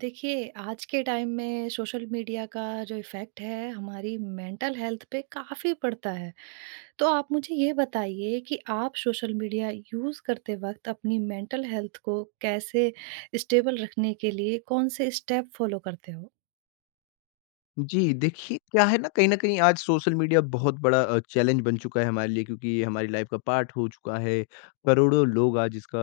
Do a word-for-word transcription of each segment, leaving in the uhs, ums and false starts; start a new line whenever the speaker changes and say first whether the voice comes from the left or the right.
right: देखिए, आज के टाइम में सोशल मीडिया का जो इफ़ेक्ट है हमारी मेंटल हेल्थ पे काफ़ी पड़ता है। तो आप मुझे ये बताइए कि आप सोशल मीडिया यूज़ करते वक़्त अपनी मेंटल हेल्थ को कैसे स्टेबल रखने के लिए कौन-से स्टेप फ़ॉलो करते हो?
left: जी, देखिए क्या है ना कहीं न कहीं आज सोशल मीडिया बहुत बड़ा अ, चैलेंज बन चुका है हमारे लिए क्योंकि ये हमारी लाइफ़ का पार्ट हो चुका है। करोड़ों लोग आज इसका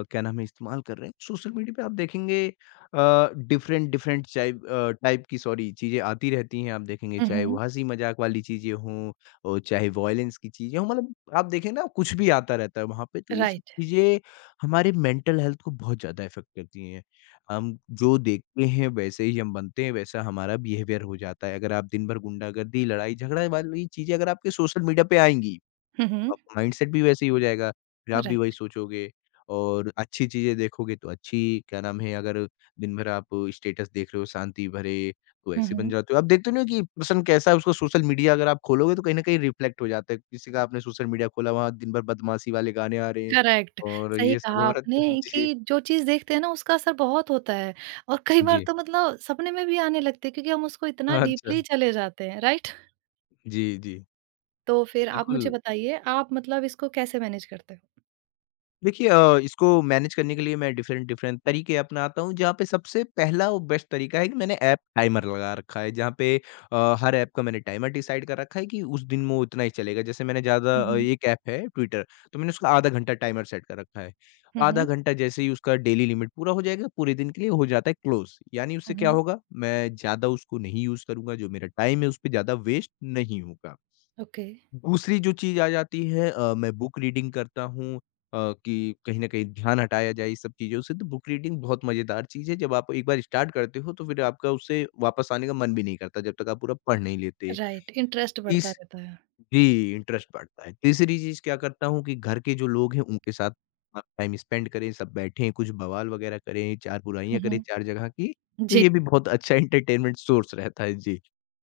left: अ, क्या नाम है इस्तेमाल कर रहे हैं। सोशल मीडिया पे आप देखेंगे अ, डिफरेंट डिफरेंट चाइप अ, टाइप की सॉरी चीज़ें आती रहती हैं। आप देखेंगे
right: हुँ,
left: चाहे वो
right: हुँ।
left: हँसी-मज़ाक वाली चीज़ें हों और चाहे वॉयलेंस की चीज़ें हों मतलब आप देखें ना कुछ भी आता रहता है वहाँ पे। तो ये सब
right: राइट।
left: चीज़ें हमारे मेंटल हेल्थ को बहुत ज़्यादा इफ़ेक्ट करती हैं। हम जो देखते हैं वैसे ही हम बनते हैं, वैसा हमारा बिहेवियर हो जाता है। अगर आप दिन भर गुंडागर्दी, लड़ाई-झगड़ा वाली चीज़ें अगर आपके सोशल मीडिया पे आएँगी,
right: हुँ, हुँ।
left: तो आपका माइंडसेट भी वैसे ही हो जाएगा, फिर आप भी वही
right: राइट।
left: सोचोगे और अच्छी चीज़ें देखोगे तो अच्छी क्या नाम है अगर दिन भर आप स्टेटस देख रहे हो शांति भरे, तो
right: हुँ,
left: ऐसे बन
right: हुँ।
left: जाते हो। आप देखते नहीं हो कि पर्सन कैसा है उसका सोशल मीडिया अगर आप खोलोगे तो कहीं न कहीं रिफ्लेक्ट हो जाता है। किसी का आपने सोशल मीडिया खोला वहाँ दिन भर बदमाशी वाले गाने आ रहे हैं
right: करेक्ट।
left: और
right: सही
left: ये सब
right: कहा
left: हो रहा है
right: आपने
left: जी।
right: कि जो चीज़ देखते हैं ना उसका असर बहुत होता है और कई बार
left: जी।
right: तो मतलब सपने में भी आने लगती है क्योंकि हम उसको इतना
left: अच्छा।
right: डीपली चले जाते हैं, राइट?
left: जी, जी।
right: तो फिर आप मुझे
left: बिल्कुल,
right: बताइए, आप मतलब इसको कैसे मैनेज करते हो?
left: देखिए अ, इसको मैनेज करने के लिए मैं डिफरेंट-डिफरेंट तरीके अपनाता हूँ, जहाँ पे सबसे पहला और बेस्ट तरीका है कि मैंने ऐप टाइमर लगा रखा है, जहाँ पे अ, हर ऐप का मैंने टाइमर डिसाइड कर रखा है कि उस दिन में वो इतना ही चलेगा। जैसे मैंने ज़्यादा
right: हुँ,
left: अ,
right: हुँ।
left: एक ऐप है ट्विटर, तो मैंने उसका आधा घंटा टाइमर सेट कर रखा है।
right: हुँ,
left: आधा
right: हुँ।
left: घंटा जैसे ही उसका डेली लिमिट पूरा हो जाएगा, पूरे दिन के लिए हो जाता है क्लोज़। यानी उससे
right: हुँ,
left: क्या
right: हुँ।
left: होगा, मैं ज़्यादा उसको नहीं यूज़ करूँगा, जो मेरा टाइम है उस पे ज़्यादा वेस्ट नहीं होगा।
right: ओके,
left: दूसरी जो चीज़ आ जाती है अ, मैं बुक रीडिंग करता हूँ अ, कि कहीं न कहीं ध्यान हटाया जाए इस सब चीज़ों से, तो बुक रीडिंग बहुत मज़ेदार चीज़ है। जब आप एक बार स्टार्ट करते हो, तो फिर आपका उससे वापस आने का मन भी नहीं करता, जब तक आप पूरा पढ़ नहीं लेते।
right: राइट इंटरेस्ट बढ़ता
left: तीस
right: रहता है।
left: जी, इंटरेस्ट बढ़ता है। तीसरी चीज़ क्या करता हूँ कि घर के जो लोग हैं, उनके साथ आप टाइम स्पेंड करें, सब बैठें, कुछ बवाल वगैरह करें, चार बुराइयाँ
right: हुँ,
left: करें
right: हुँ।
left: चार जगह की, तो
right: जी।
left: ये भी बहुत अच्छा एंटरटेनमेंट सोर्स रहता है। जी,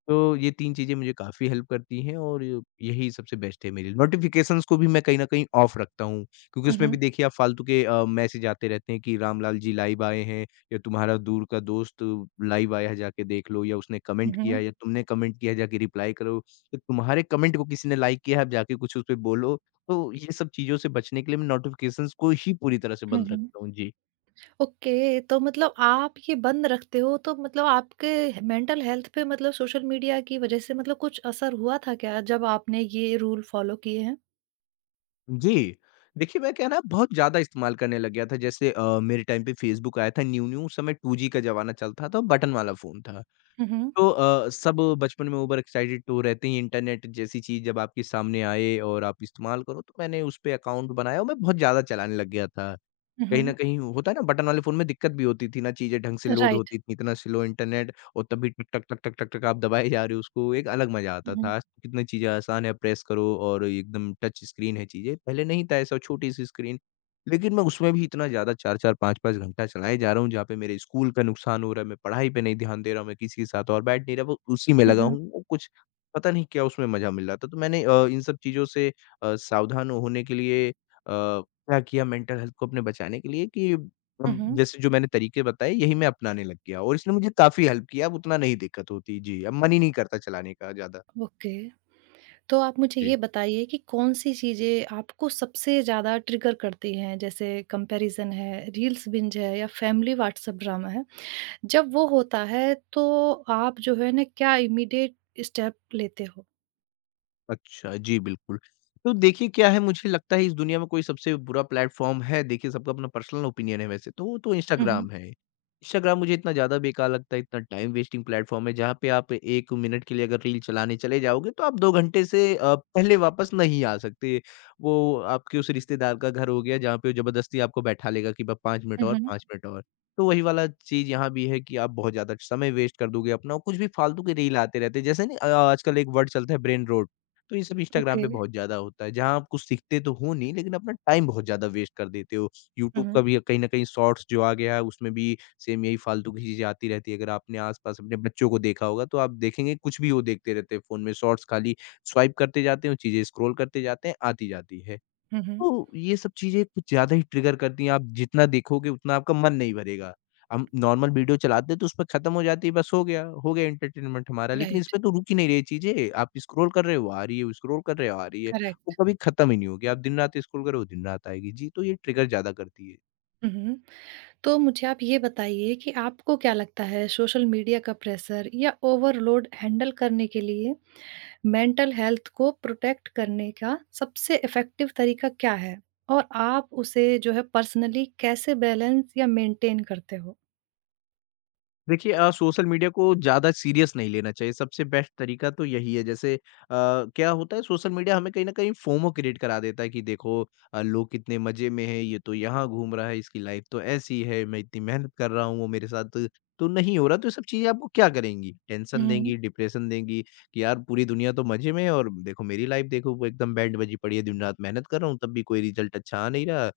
left: तो ये तीन चीज़ें मुझे काफ़ी हेल्प करती हैं और ये- यही सबसे बेस्ट है मेरे लिए। नोटिफ़िकेशंस को भी मैं कहीं न कहीं ऑफ रखता हूँ, क्योंकि
right: हुँ,
left: उसमें भी
right: हुँ।
left: देखिए आप फ़ालतू के अ, मैसेज आते रहते हैं कि रामलाल जी लाइव आए हैं या तुम्हारा दूर का दोस्त लाइव आया है, जाके देख लो या उसने
right: हुँ,
left: कमेंट किया
right: हुँ।
left: है या तुमने कमेंट किया है, जाके रिप्लाई करो। तो तुम्हारे कमेंट को किसी ने लाइक किया है, आप जाके कुछ उस पे बोलो। तो ये सब चीज़ों से बचने के लिए मैं नोटिफ़िकेशंस को ही पूरी तरह से
right: हुँ,
left: बंद
right: हुँ।
left: रखता हूँ। जी।
right: ओके, तो मतलब आप ये बंद रखते हो तो मतलब आपके मेंटल हेल्थ पे मतलब सोशल मीडिया की वज़ह से मतलब कुछ असर हुआ था क्या जब आपने ये रूल फ़ॉलो किए हैं?
left: जी। देखिए, मैं क्या है ना बहुत ज़्यादा इस्तेमाल करने लग गया था। जैसे अ, मेरे टाइम पे फ़ेसबुक आया था न्यू-न्यू उस समय टू जी का ज़माना चलता था, बटन वाला फ़ोन था।
right: हुँ, हुँ।
left: तो अ, सब बचपन में ओवर एक्साइटेड तो रहते ही इंटरनेट जैसी चीज़ जब आपके सामने आए और आप इस्तेमाल करो, तो मैंने उस पे अकाउंट बनाया और मैं बहुत ज़्यादा चलाने लग गया था।
right: हुँ,
left: कहीं न
right: हुँ।
left: कहीं होता है ना बटन वाले फ़ोन में दिक्कत भी होती थी ना, चीज़ें ढंग से लोड
right: राइट।
left: होती थी, इतना स्लो इंटरनेट और तब भी टक, टक, टक, टक, टक, टक आप दबाए जा रहे हो उसको, एक अलग मज़ा आता
right: हुँ, हुँ।
left: था। आज कितनी चीज़ें आसान है, प्रेस करो और ये एकदम टच स्क्रीन है चीज़ें, पहले नहीं था ऐसा छोटी-सी स्क्रीन। लेकिन मैं उसमें भी इतना ज़्यादा चार चार पाँच पाँच घंटा चलाए जा रहा हूँ, जहाँ पे मेरे स्कूल का नुकसान हो रहा है, मैं पढ़ाई पे नहीं ध्यान दे रहा हूँ, मैं किसी के साथ और बैठ नहीं रहा, वो उसी में
right: हुँ,
left: लगा
right: हुँ।
left: हूँ, वो कुछ पता नहीं क्या उसमें मज़ा मिल रहा था। तो मैंने अ, इन सब चीज़ों से अ, सावधान होने के लिए अ क्या किया मेंटल हेल्थ को अपने बचाने के लिए कि
right: हुँ,
left: हम
right: हुँ।
left: जैसे जो मैंने तरीके बताए यही मैं अपनाने लग गया और इसने मुझे काफ़ी हेल्प किया, अब उतना नहीं दिक्कत होती। जी, अब मन ही नहीं करता चलाने का ज़्यादा।
right: ओके। तो आप मुझे
left: जी।
right: ये बताइए कि कौन-सी चीज़ें आपको सबसे ज़्यादा ट्रिगर करती हैं? जैसे कंपैरिज़न है, रील्स बिंज है या फैमिली व्हाट्सएप ड्रामा है। जब वो होता है तो आप जो है ना क्या इमीडिएट स्टेप लेते हो?
left: अच्छा, जी, बिल्कुल। तो देखिए क्या है मुझे लगता है इस दुनिया में कोई सबसे बुरा प्लेटफ़ॉर्म है, देखिए सबका अपना पर्सनल ओपिनियन है वैसे तो, वो तो
right: हुँ, हुँ।
left: इंस्टाग्राम है। इंस्टाग्राम मुझे इतना ज़्यादा बेकार लगता है, इतना टाइम वेस्टिंग प्लेटफ़ॉर्म है जहाँ पे आप एक मिनट के लिए अगर रील चलाने चले जाओगे तो आप दो घंटे से अ, पहले वापस नहीं आ सकते। वो आपके उस रिश्तेदार का घर हो गया जहाँ पे वो ज़बरदस्ती आपको बैठा लेगा कि ब पाँच मिनट
right: हुँ,
left: और,
right: हुँ।
left: पाँच मिनट और। तो वही वाला चीज़ यहाँ भी है कि आप बहुत ज़्यादा समय वेस्ट कर दोगे अपना और कुछ भी फालतू के रील आते रहते हैं। जैसे नहीं अ, आजकल एक वर्ड चलता है ब्रेन रोट। तो ये सब इंस्टाग्राम
right: ओके।
left: पे बहुत ज़्यादा होता है, जहाँ आप कुछ सीखते तो हो नहीं लेकिन अपना टाइम बहुत ज़्यादा वेस्ट कर देते हो।
right: हुँ,
left: यूट्यूब का
right: हुँ।
left: भी कहीं न कहीं शॉर्ट्स जो आ गया है उसमें भी सेम यही फालतू की चीज़ें आती रहती है। अगर आपने आस-पास अपने बच्चों को देखा होगा तो आप देखेंगे कुछ भी वो देखते रहते हैं फ़ोन में शॉर्ट्स खाली स्वाइप करते जाते हैं, वो चीज़ें स्क्रॉल करते जाते हैं, आती जाती है।
right: हुँ, हुँ।
left: तो ये सब चीज़ें कुछ ज़्यादा ही ट्रिगर करती हैं, आप जितना देखोगे उतना आपका मन नहीं भरेगा। हम नॉर्मल वीडियो चलाते हैं तो उसपे खत्म हो जाती है, बस हो गया, हो गया एंटरटेनमेंट हमारा। लेकिन
right: राइट,
left: इसमें तो रुक ही नहीं रही चीज़ें, आप स्क्रॉल कर रहे हो, आ रही है, स्क्रॉल कर रहे हो, आ रही है। वो
right: करेक्ट।
left: कभी खत्म ही नहीं होगी, आप दिन-रात स्क्रॉल करो, दिन-रात आएगी। जी, तो ये ट्रिगर ज़्यादा करती है।
right: हुँ, हुँ। तो मुझे आप ये बताइए कि आपको क्या लगता है सोशल मीडिया का प्रेशर या ओवरलोड हैंडल करने के लिए मेंटल हेल्थ को प्रोटेक्ट करने का सबसे इफ़ेक्टिव तरीका क्या है? और आप उसे जो है पर्सनली कैसे बैलेंस या मेंटेन करते हो?
left: देखिए अ, सोशल मीडिया को ज़्यादा सीरियस नहीं लेना चाहिए, सबसे बेस्ट तरीका तो यही है। जैसे अ, क्या होता है सोशल मीडिया हमें कहीं न कहीं फोमो क्रिएट करा देता है कि देखो अ, लोग कितने मज़े में हैं, ये तो यहाँ घूम रहा है, इसकी लाइफ तो ऐसी है, मैं इतनी मेहनत कर रहा हूँ, वो मेरे साथ तो नहीं हो रहा। तो ये सब चीज़ें आपको क्या करेंगी? टेंशन
right: हुँ।
left: देंगी, डिप्रेशन देंगी कि यार पूरी दुनिया तो मज़े में है और देखो मेरी लाइफ देखो वो एकदम बैंड बजी पड़ी है, दिन-रात मेहनत कर रहा हूँ, तब भी कोई रिज़ल्ट अच्छा आ नहीं रहा।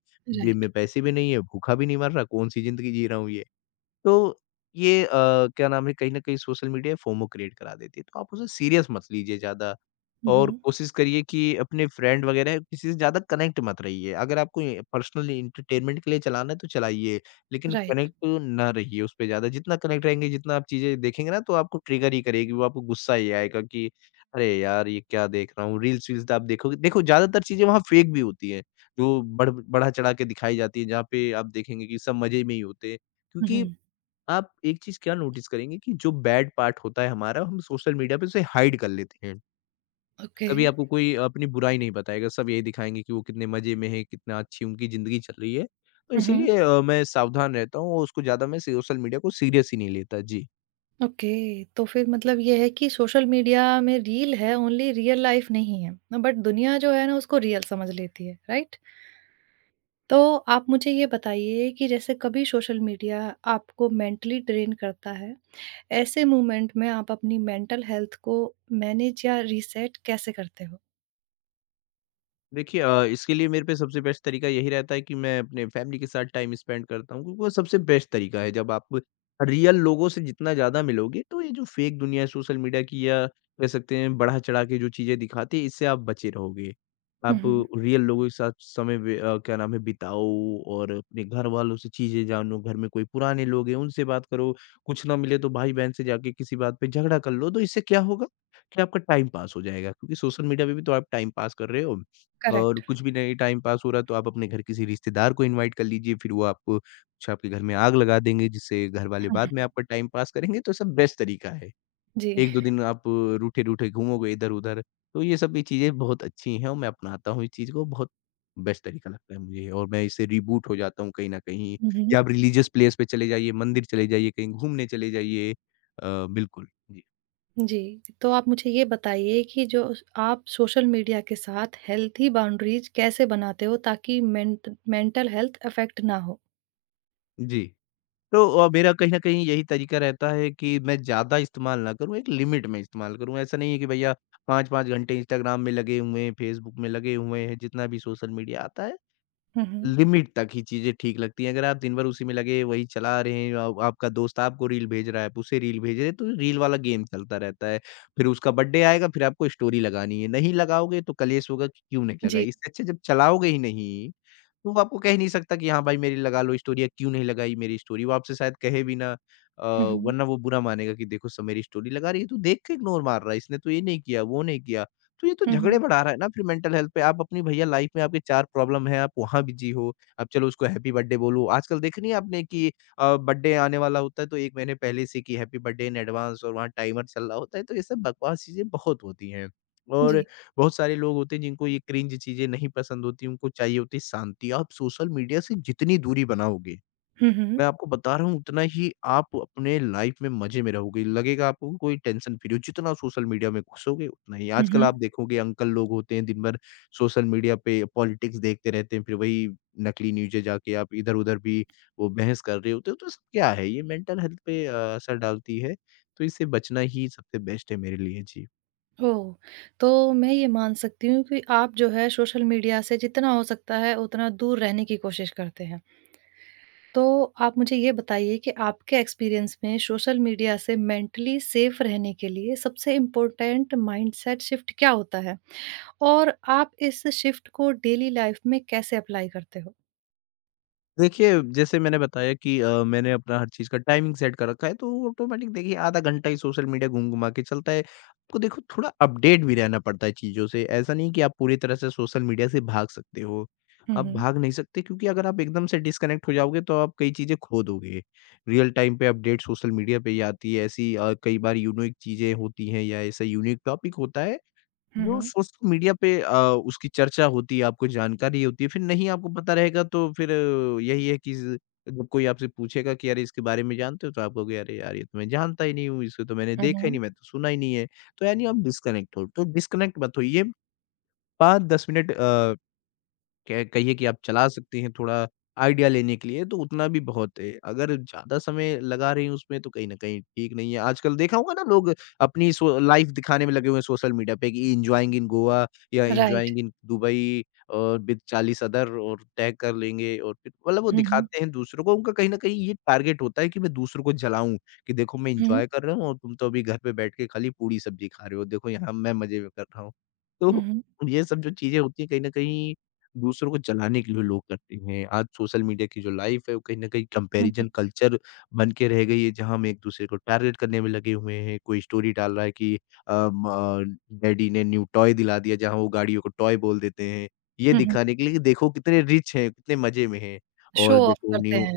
left: जेब
right: राइट।
left: में पैसे भी नहीं है, भूखा भी नहीं मर रहा, कौन-सी ज़िंदगी जी रहा हूँ ये। तो ये अ, क्या नाम है कहीं न कहीं सोशल मीडिया फोमो क्रिएट करा देती है, तो आप उसे सीरियस मत लीजिए ज़्यादा
right: हुँ,
left: और
right: हुँ।
left: कोशिश करिए कि अपने फ्रेंड वग़ैरह किसी से ज़्यादा कनेक्ट मत रहिए। अगर आपको ये पर्सनल एंटरटेनमेंट के लिए चलाना है तो चलाइए, लेकिन
right: राइट।
left: कनेक्ट ना रहिए उस पे ज़्यादा। जितना कनेक्ट रहेंगे, जितना आप चीज़ें देखेंगे ना तो आपको ट्रिगर ही करेगी, वो आपको गुस्सा ही आएगा कि अरे यार! ये क्या देख रहा हूँ। रील्स-वील्स आप देखोगे देखो ज़्यादातर चीज़ें वहाँ फेक भी होती हैं, जो बढ़ बढ़ा-चढ़ा के दिखाई जाती है, जहाँ पे आप देखेंगे कि सब मज़े में ही होते हैं।
right: हुँ,
left: क्योंकि
right: हुँ।
left: आप एक चीज़ क्या नोटिस करेंगे कि जो बैड पार्ट होता है हमारा, हम सोशल मीडिया पे उसे हाइड कर लेते हैं।
right: ओके।
left: कभी आपको कोई अपनी बुराई नहीं बताएगा, सब यही दिखाएँगे कि वो कितने मज़े में हैं, कितना अच्छी उनकी ज़िंदगी चल रही है। तो
right: हुँ, हुँ।
left: इसीलिए अ, मैं सावधान रहता हूँ और उसको ज़्यादा मैं सोशल मीडिया को सीरियस ही नहीं लेता। जी।
right: ओके, तो फिर मतलब ये है कि सोशल मीडिया में रील है, ओनली रियल लाइफ़ नहीं है। बट दुनिया जो है ना उसको रियल समझ लेती है, राइट? तो आप मुझे ये बताइए कि जैसे कभी सोशल मीडिया आपको मेंटली ड्रेन करता है? ऐसे मोमेंट में आप अपनी मेंटल हेल्थ को मैनेज या रीसेट कैसे करते हो?
left: देखिए अ, इसके लिए मेरे पे सबसे बेस्ट तरीका यही रहता है कि मैं अपने फैमिली के साथ टाइम स्पेंड करता हूँ क्योंकि वो सबसे बेस्ट तरीका है। जब आप रियल लोगों से जितना ज़्यादा मिलोगे तो ये जो फेक दुनिया है सोशल मीडिया की या कह सकते हैं बढ़ा चढ़ा के जो चीज़ें दिखाती है इससे आप बचे रहोगे।
right: हुँ,
left: आप
right: हुँ।
left: रियल लोगों के साथ समय वे अ, क्या नाम है बिताओ और अपने घर वालों से चीज़ें जानो, घर में कोई पुराने लोग हैं उनसे बात करो, कुछ ना मिले तो भाई-बहन से जाके किसी बात पे झगड़ा कर लो तो इससे क्या होगा कि आपका टाइम पास हो जाएगा क्योंकि सोशल मीडिया पे भी तो आप टाइम पास कर रहे हो। और
right: करेक्ट।
left: कुछ भी नहीं टाइम पास हो रहा तो आप अपने घर किसी रिश्तेदार को इनवाइट कर लीजिए, फिर वो आपको कुछ आपके घर में आग लगा देंगे जिससे घर वाले
right: हुँ,
left: बाद में आपका टाइम पास करेंगे, तो सब बेस्ट तरीका है।
right: जी।
left: एक-दो दिन आप रूठे-रूठे घूमोगे इधर-उधर। तो ये सब भी चीज़ें बहुत अच्छी हैं, और मैं अपनाता हूँ इस चीज़ को। बहुत बेस्ट तरीका लगता है मुझे, और मैं इससे रिबूट हो जाता हूँ कहीं न कहीं।
right: हुँ। हुँ, हुँ।
left: या आप रिलीजियस प्लेस पे चले जाइए, मंदिर चले जाइए, कहीं घूमने चले जाइए अ, बिल्कुल। जी।
right: जी, तो आप मुझे ये बताइए कि जो आप सोशल मीडिया के साथ हेल्थी बाउंड्रीज कैसे बनाते हो ताकि मेंट मेंटल हेल्थ अफेक्ट ना हो?
left: जी। तो अ, मेरा कहीं न कहीं यही तरीका रहता है कि मैं ज़्यादा इस्तेमाल ना करूँ, एक लिमिट में इस्तेमाल करूँ। ऐसा नहीं है कि भैया पाँच-पाँच घंटे इंस्टाग्राम में लगे हुए हैं, फेसबुक में लगे हुए हैं, जितना भी सोशल मीडिया आता है,
right: हुँ, हुँ।
left: लिमिट तक ही चीज़ें ठीक लगती हैं। अगर आप दिन भर उसी में लगे, वही चला रहे हैं, अब आपका दोस्त आपको रील भेज रहा है, आप उसे रील भेज रहे हैं, तो रील वाला गेम चलता रहता है। फिर उसका बर्थडे आएगा, फिर आपको स्टोरी लगानी है, नहीं लगाओगे तो कलेश होगा कि क्यों नहीं
right: जी।
left: लगाई? इससे अच्छा जब चलाओगे ही नहीं, तो वो आपको कह नहीं सकता कि हाँ भाई मेरी लगा लो स्टोरी, या क्यों नहीं लगाई मेरी स्टोरी। वो आपसे शायद कहे भी ना अ,
right: हुँ, हुँ।
left: वरना वो बुरा मानेगा कि देखो सब मेरी स्टोरी लगा रही है, तू देख के इग्नोर मार रहा है, इसने तो ये नहीं किया, वो नहीं किया। तो ये तो
right: हुँ,
left: झगड़े
right: हुँ।
left: बढ़ा रहा है ना फिर मेंटल हेल्थ पे। आप अपनी भैया लाइफ में आपके चार प्रॉब्लम है, आप वहाँ बिज़ी हो। अब चलो उसको हैप्पी बर्थडे बोलो। आजकल देखा नहीं है आपने कि अ, बर्थडे आने वाला होता है तो एक महीने पहले से कि हैप्पी बर्थडे इन एडवांस, और वहाँ टाइमर चल रहा होता है। तो ये सब बकवास चीज़ें बहुत होती हैं। और
right: जी।
left: बहुत सारे लोग होते हैं जिनको ये क्रिंज चीज़ें नहीं पसंद होती, उनको चाहिए होती है शांति। आप सोशल मीडिया से जितनी दूरी बनाओगे,
right: हुँ, हुँ।
left: मैं आपको बता रहा हूँ, उतना ही आप अपने लाइफ में मज़े में रहोगे। लगेगा आपको कि कोई टेंशन फ्री हो, जितना सोशल मीडिया में घुसोगे उतना ही।
right: हुँ,
left: आजकल
right: हुँ।
left: आप देखोगे अंकल लोग होते हैं दिन भर सोशल मीडिया पे पॉलिटिक्स देखते रहते हैं, फिर वही नकली न्यूज़ें जाके आप इधर-उधर भी वो बहस कर रहे होते हो, तो सब क्या है? ये मेंटल हेल्थ पे अ, असर डालती है, तो इससे बचना ही सबसे बेस्ट है मेरे लिए। जी।
right: ओह! तो मैं ये मान सकती हूँ कि आप जो है सोशल मीडिया से जितना हो सकता है उतना दूर रहने की कोशिश करते हैं। तो आप मुझे ये बताइए कि आपके एक्सपीरियंस में सोशल मीडिया से मेंटली सेफ रहने के लिए सबसे इम्पोर्टेंट माइंडसेट शिफ्ट क्या होता है? और आप इस शिफ्ट को डेली लाइफ में कैसे अप्लाई करते हो?
left: देखिए, जैसे मैंने बताया कि अ, मैंने अपना हर चीज़ का टाइमिंग सेट कर रखा है, तो वो ऑटोमेटिक देखिए आधा घंटा ही सोशल मीडिया घूम-घुमा के चलता है। आपको देखो थोड़ा अपडेट भी रहना पड़ता है चीज़ों से, ऐसा नहीं कि आप पूरी तरह से सोशल मीडिया से भाग सकते हो।
right: हुँ,
left: आप
right: हुँ।
left: भाग नहीं सकते क्योंकि अगर आप एकदम से डिस्कनेक्ट हो जाओगे तो आप कई चीज़ें खो दोगे। रियल टाइम पे अपडेट सोशल मीडिया पे ही आती है, ऐसी अ, कई बार यूनिक चीज़ें होती हैं या ऐसा यूनिक टॉपिक होता है,
right: हुँ,
left: वो
right: हुँ।
left: सोशल मीडिया पे अ, उसकी चर्चा होती है, आपको जानकारी होती है। फिर नहीं आपको पता रहेगा तो फिर अ, यही है कि ज़ जब कोई आपसे पूछेगा कि अरे इसके बारे में जानते हो? तो आप कहोगे अरे यार, ये तो मैं जानता ही नहीं हूँ, इसको तो मैंने
right: हुँ,
left: देखा ही नहीं,
right: हुँ।
left: मैं तो सुना ही नहीं है। तो यानी आप डिस्कनेक्ट हो, तो डिस्कनेक्ट मत होइए। पाँच-दस मिनट अ कह कहिए कि आप चला सकती हैं थोड़ा आइडिया लेने के लिए, तो उतना भी बहुत है। अगर ज़्यादा समय लगा रही हैं उसमें तो कहीं न कहीं ठीक नहीं है। आजकल देखा होगा ना, लोग अपनी सो लाइफ़ दिखाने में लगे हुए हैं सोशल मीडिया पे कि enjoying in Goa, yeah
right: right.
left: Enjoying in Dubai, और विथ चालीस अदर, और टैग कर लेंगे और फिर मतलब वो
right: हुँ, हुँ।
left: दिखाते हैं दूसरों को। उनका कहीं न कहीं ये टारगेट होता है कि मैं दूसरों को जलाऊँ, कि देखो मैं
right: हुँ,
left: एन्जॉय कर रहा हूँ और तुम तो अभी घर पे बैठ के खाली पूड़ी-सब्जी खा रहे हो। देखो यहाँ मैं मज़े में कर रहा हूँ।
right: हुँ,
left: तो
right: हुँ,
left: ये सब जो चीज़ें होती हैं, कहीं न कहीं दूसरों को जलाने के लिए लोग करते हैं। आज सोशल मीडिया की जो लाइफ़ है वो कहीं न कहीं
right: हुँ, हुँ,
left: कंपैरिज़न कल्चर बन के रह गई है, जहाँ हम एक दूसरे को टारगेट करने में लगे हुए हैं। कोई स्टोरी डाल रहा है कि अ, म डैडी ने न्यू टॉय दिला दिया, जहाँ वो गाड़ियों को टॉय बोल देते हैं। ये
right: हुँ, हुँ।
left: दिखाने के लिए कि देखो कितने रिच हैं, कितने मज़े में हैं,
right: शो
left: और
right: ऑफ
left: देखो
right: करते
left: न्यू।
right: हैं।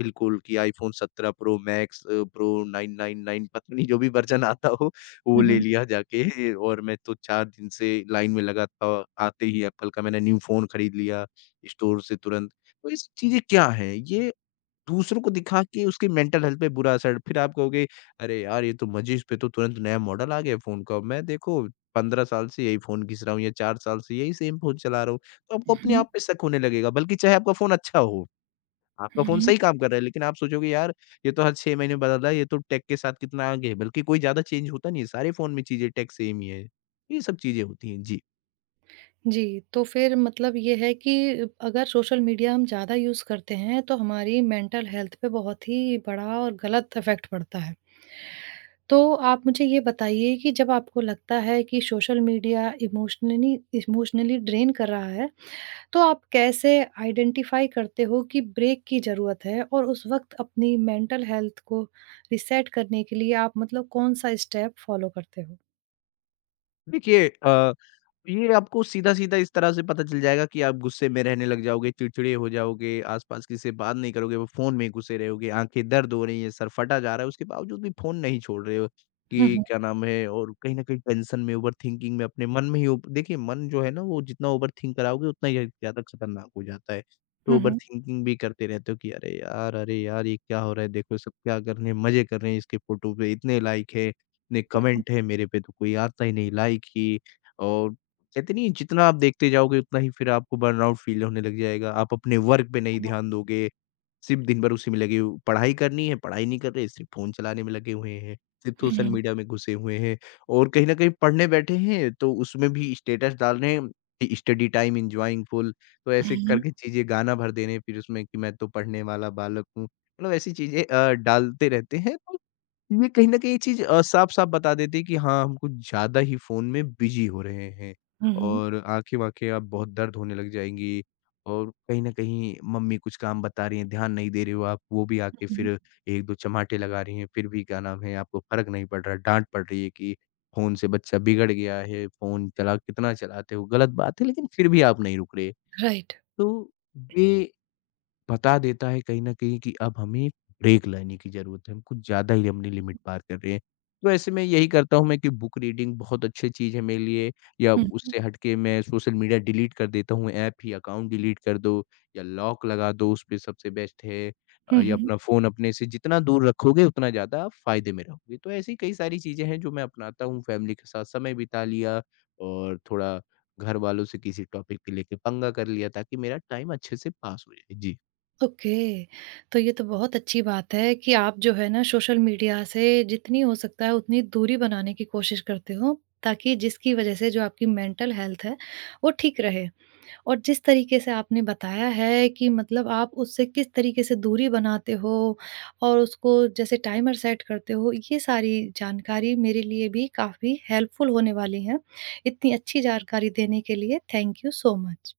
left: बिल्कुल, कि आईफ़ोन सत्रह pro max uh, pro nine nine nine, पता नहीं जो भी वर्ज़न आता हो, वो
right: हुँ,
left: ले
right: हुँ।
left: लिया जाके, और मैं तो चार दिन से लाइन में लगा था। आते ही एप्पल का मैंने न्यू फ़ोन खरीद लिया स्टोर से तुरंत। तो ये सब चीज़ें क्या हैं? ये दूसरों को दिखा के उसकी मेंटल हेल्थ पे बुरा असर, फिर आप कहोगे, "अरे यार! ये तो मजे, इस पे तो तुरंत नया मॉडल आ गया फ़ोन का। मैं देखो पंद्रह साल से यही फ़ोन घिस रहा हूँ, या चार साल से यही सेम फ़ोन चला रहा हूँ।" तो आपको अपने
right: हुँ,
left: आप पे शक होने लगेगा, बल्कि चाहे आपका फ़ोन अच्छा हो। आपका फ़ोन
right: हुँ।
left: सही काम कर रहा है, लेकिन आप सोचोगे यार, ये तो हर छह महीने बदल रहा है, ये तो टेक के साथ कितना आगे है, बल्कि कोई ज़्यादा चेंज होता नहीं है, सारे फ़ोन में चीज़ें टेक सेम ही है। ये सब चीज़ें होती हैं। जी।
right: जी, तो फिर मतलब ये है कि अगर सोशल मीडिया हम ज़्यादा यूज़ करते हैं तो हमारी मेंटल हेल्थ पे बहुत ही बड़ा और गलत इफ़ेक्ट पड़ता है। तो आप मुझे ये बताइए कि जब आपको लगता है कि social media emotionally emotionally drain कर रहा है, तो आप कैसे आइडेंटिफाई करते हो कि ब्रेक की ज़रूरत है? और उस वक़्त अपनी मेंटल हेल्थ को रीसेट करने के लिए आप मतलब कौन-सा स्टेप फॉलो करते हो?
left: देखिए अ ये आपको सीधा-सीधा इस तरह से पता चल जाएगा कि आप गुस्से में रहने लग जाओगे, चिड़चिड़े हो जाओगे, आस-पास किसी से बात नहीं करोगे, वो फ़ोन में ही घुसे रहोगे, आँखें दर्द हो रही हैं, सर फटा जा रहा है, उसके बावजूद भी फ़ोन नहीं छोड़ रहे हो,
right: हुँ,
left: कि
right: हुँ।
left: क्या नाम है, और कहीं न कहीं टेंशन में, ओवरथिंकिंग में, अपने मन में ही ओव देखिए मन जो है ना, वो जितना ओवरथिंक कराओगे उतना ही ज़्यादा खतरनाक हो जाता है। तो
right: हुँ, हुँ।
left: ओवरथिंकिंग भी करते रहते हो कि अरे यार! अरे यार! ये क्या हो रहा है? देखो सब क्या कर रहे हैं, मज़े कर रहे हैं, इसके फ़ोटो पे इतने लाइक है, इतने कमेंट है, मेरे पे तो कोई आता ही नहीं लाइक ही। और कहते नहीं है, जितना आप देखते जाओगे उतना ही फिर आपको बर्नआउट फ़ील होने लग जाएगा। आप अपने वर्क पे नहीं
right: हुँ,
left: ध्यान दोगे, सिर्फ़ दिन भर उसी में लगे हो, पढ़ाई करनी है, पढ़ाई नहीं कर रहे, सिर्फ़ फ़ोन चलाने में लगे हुए हैं, सिर्फ़ सोशल
right: हुँ।
left: मीडिया में घुसे हुए हैं, और कहीं न कहीं पढ़ने बैठे हैं तो उसमें भी स्टेटस डाल रहे हैं कि स्टडी टाइम एन्जॉयिंग फुल। तो ऐसे
right: हुँ,
left: करके चीज़ें गाना भर दे रहे हैं फिर उसमें, कि मैं तो पढ़ने वाला बालक हूँ। मतलब ऐसी चीज़ें अ, डालते रहते हैं, तो ये कहीं न कहीं ये चीज़ अ, साफ-साफ बता देती है कि हाँ, हम कुछ ज़्यादा ही फ़ोन में बिज़ी हो रहे हैं,
right: हुँ।
left: और आँखें-वाँखें अब बहुत दर्द होने लग जाएँगी, और कहीं न कहीं मम्मी कुछ काम बता रही हैं, ध्यान नहीं दे रहे हो आप, वो भी आके
right: हुँ, हुँ।
left: फिर एक-दो चमाटे लगा रही हैं, फिर भी क्या नाम है, आपको फ़र्क नहीं पड़ रहा है, डाँट पड़ रही है कि फ़ोन से बच्चा बिगड़ गया है, फ़ोन चला कितना चलाते हो, गलत बात है, लेकिन फिर भी आप नहीं रुक रहे।
right: राइट।
left: तो ये बता देता है कहीं न कहीं कि अब हमें ब्रेक लेने की ज़रूरत है, हम कुछ ज़्यादा ही अपनी लिमिट पार कर रहे हैं। तो ऐसे में यही करता हूँ मैं कि बुक रीडिंग बहुत अच्छी चीज़ है मेरे लिए, या
right: हुँ, हुँ।
left: उससे हट के मैं सोशल मीडिया डिलीट कर देता हूँ, ऐप ही अकाउंट डिलीट कर दो, या लॉक लगा दो उस पे, सबसे बेस्ट है। अ,
right: हुँ,
left: या
right: हुँ।
left: अपना फ़ोन अपने से जितना दूर रखोगे उतना ज़्यादा आप फ़ायदे में रहोगे। तो ऐसी कई सारी चीज़ें हैं जो मैं अपनाता हूँ, फैमिली के साथ समय बिता लिया, और थोड़ा घर वालों से किसी टॉपिक पे लेके पंगा कर लिया ताकि मेरा टाइम अच्छे से पास हो जाए। जी।
right: ओके। तो ये तो बहुत अच्छी बात है कि आप जो है ना सोशल मीडिया से जितनी हो सकता है उतनी दूरी बनाने की कोशिश करते हो, ताकि जिसकी वज़ह से जो आपकी मेंटल हेल्थ है, वो ठीक रहे। और जिस तरीके से आपने बताया है कि मतलब आप उससे किस तरीके से दूरी बनाते हो और उसको जैसे टाइमर सेट करते हो, ये सारी जानकारी मेरे लिए भी काफ़ी हेल्पफुल होने वाली है। इतनी अच्छी जानकारी देने के लिए थैंक यू सो मच।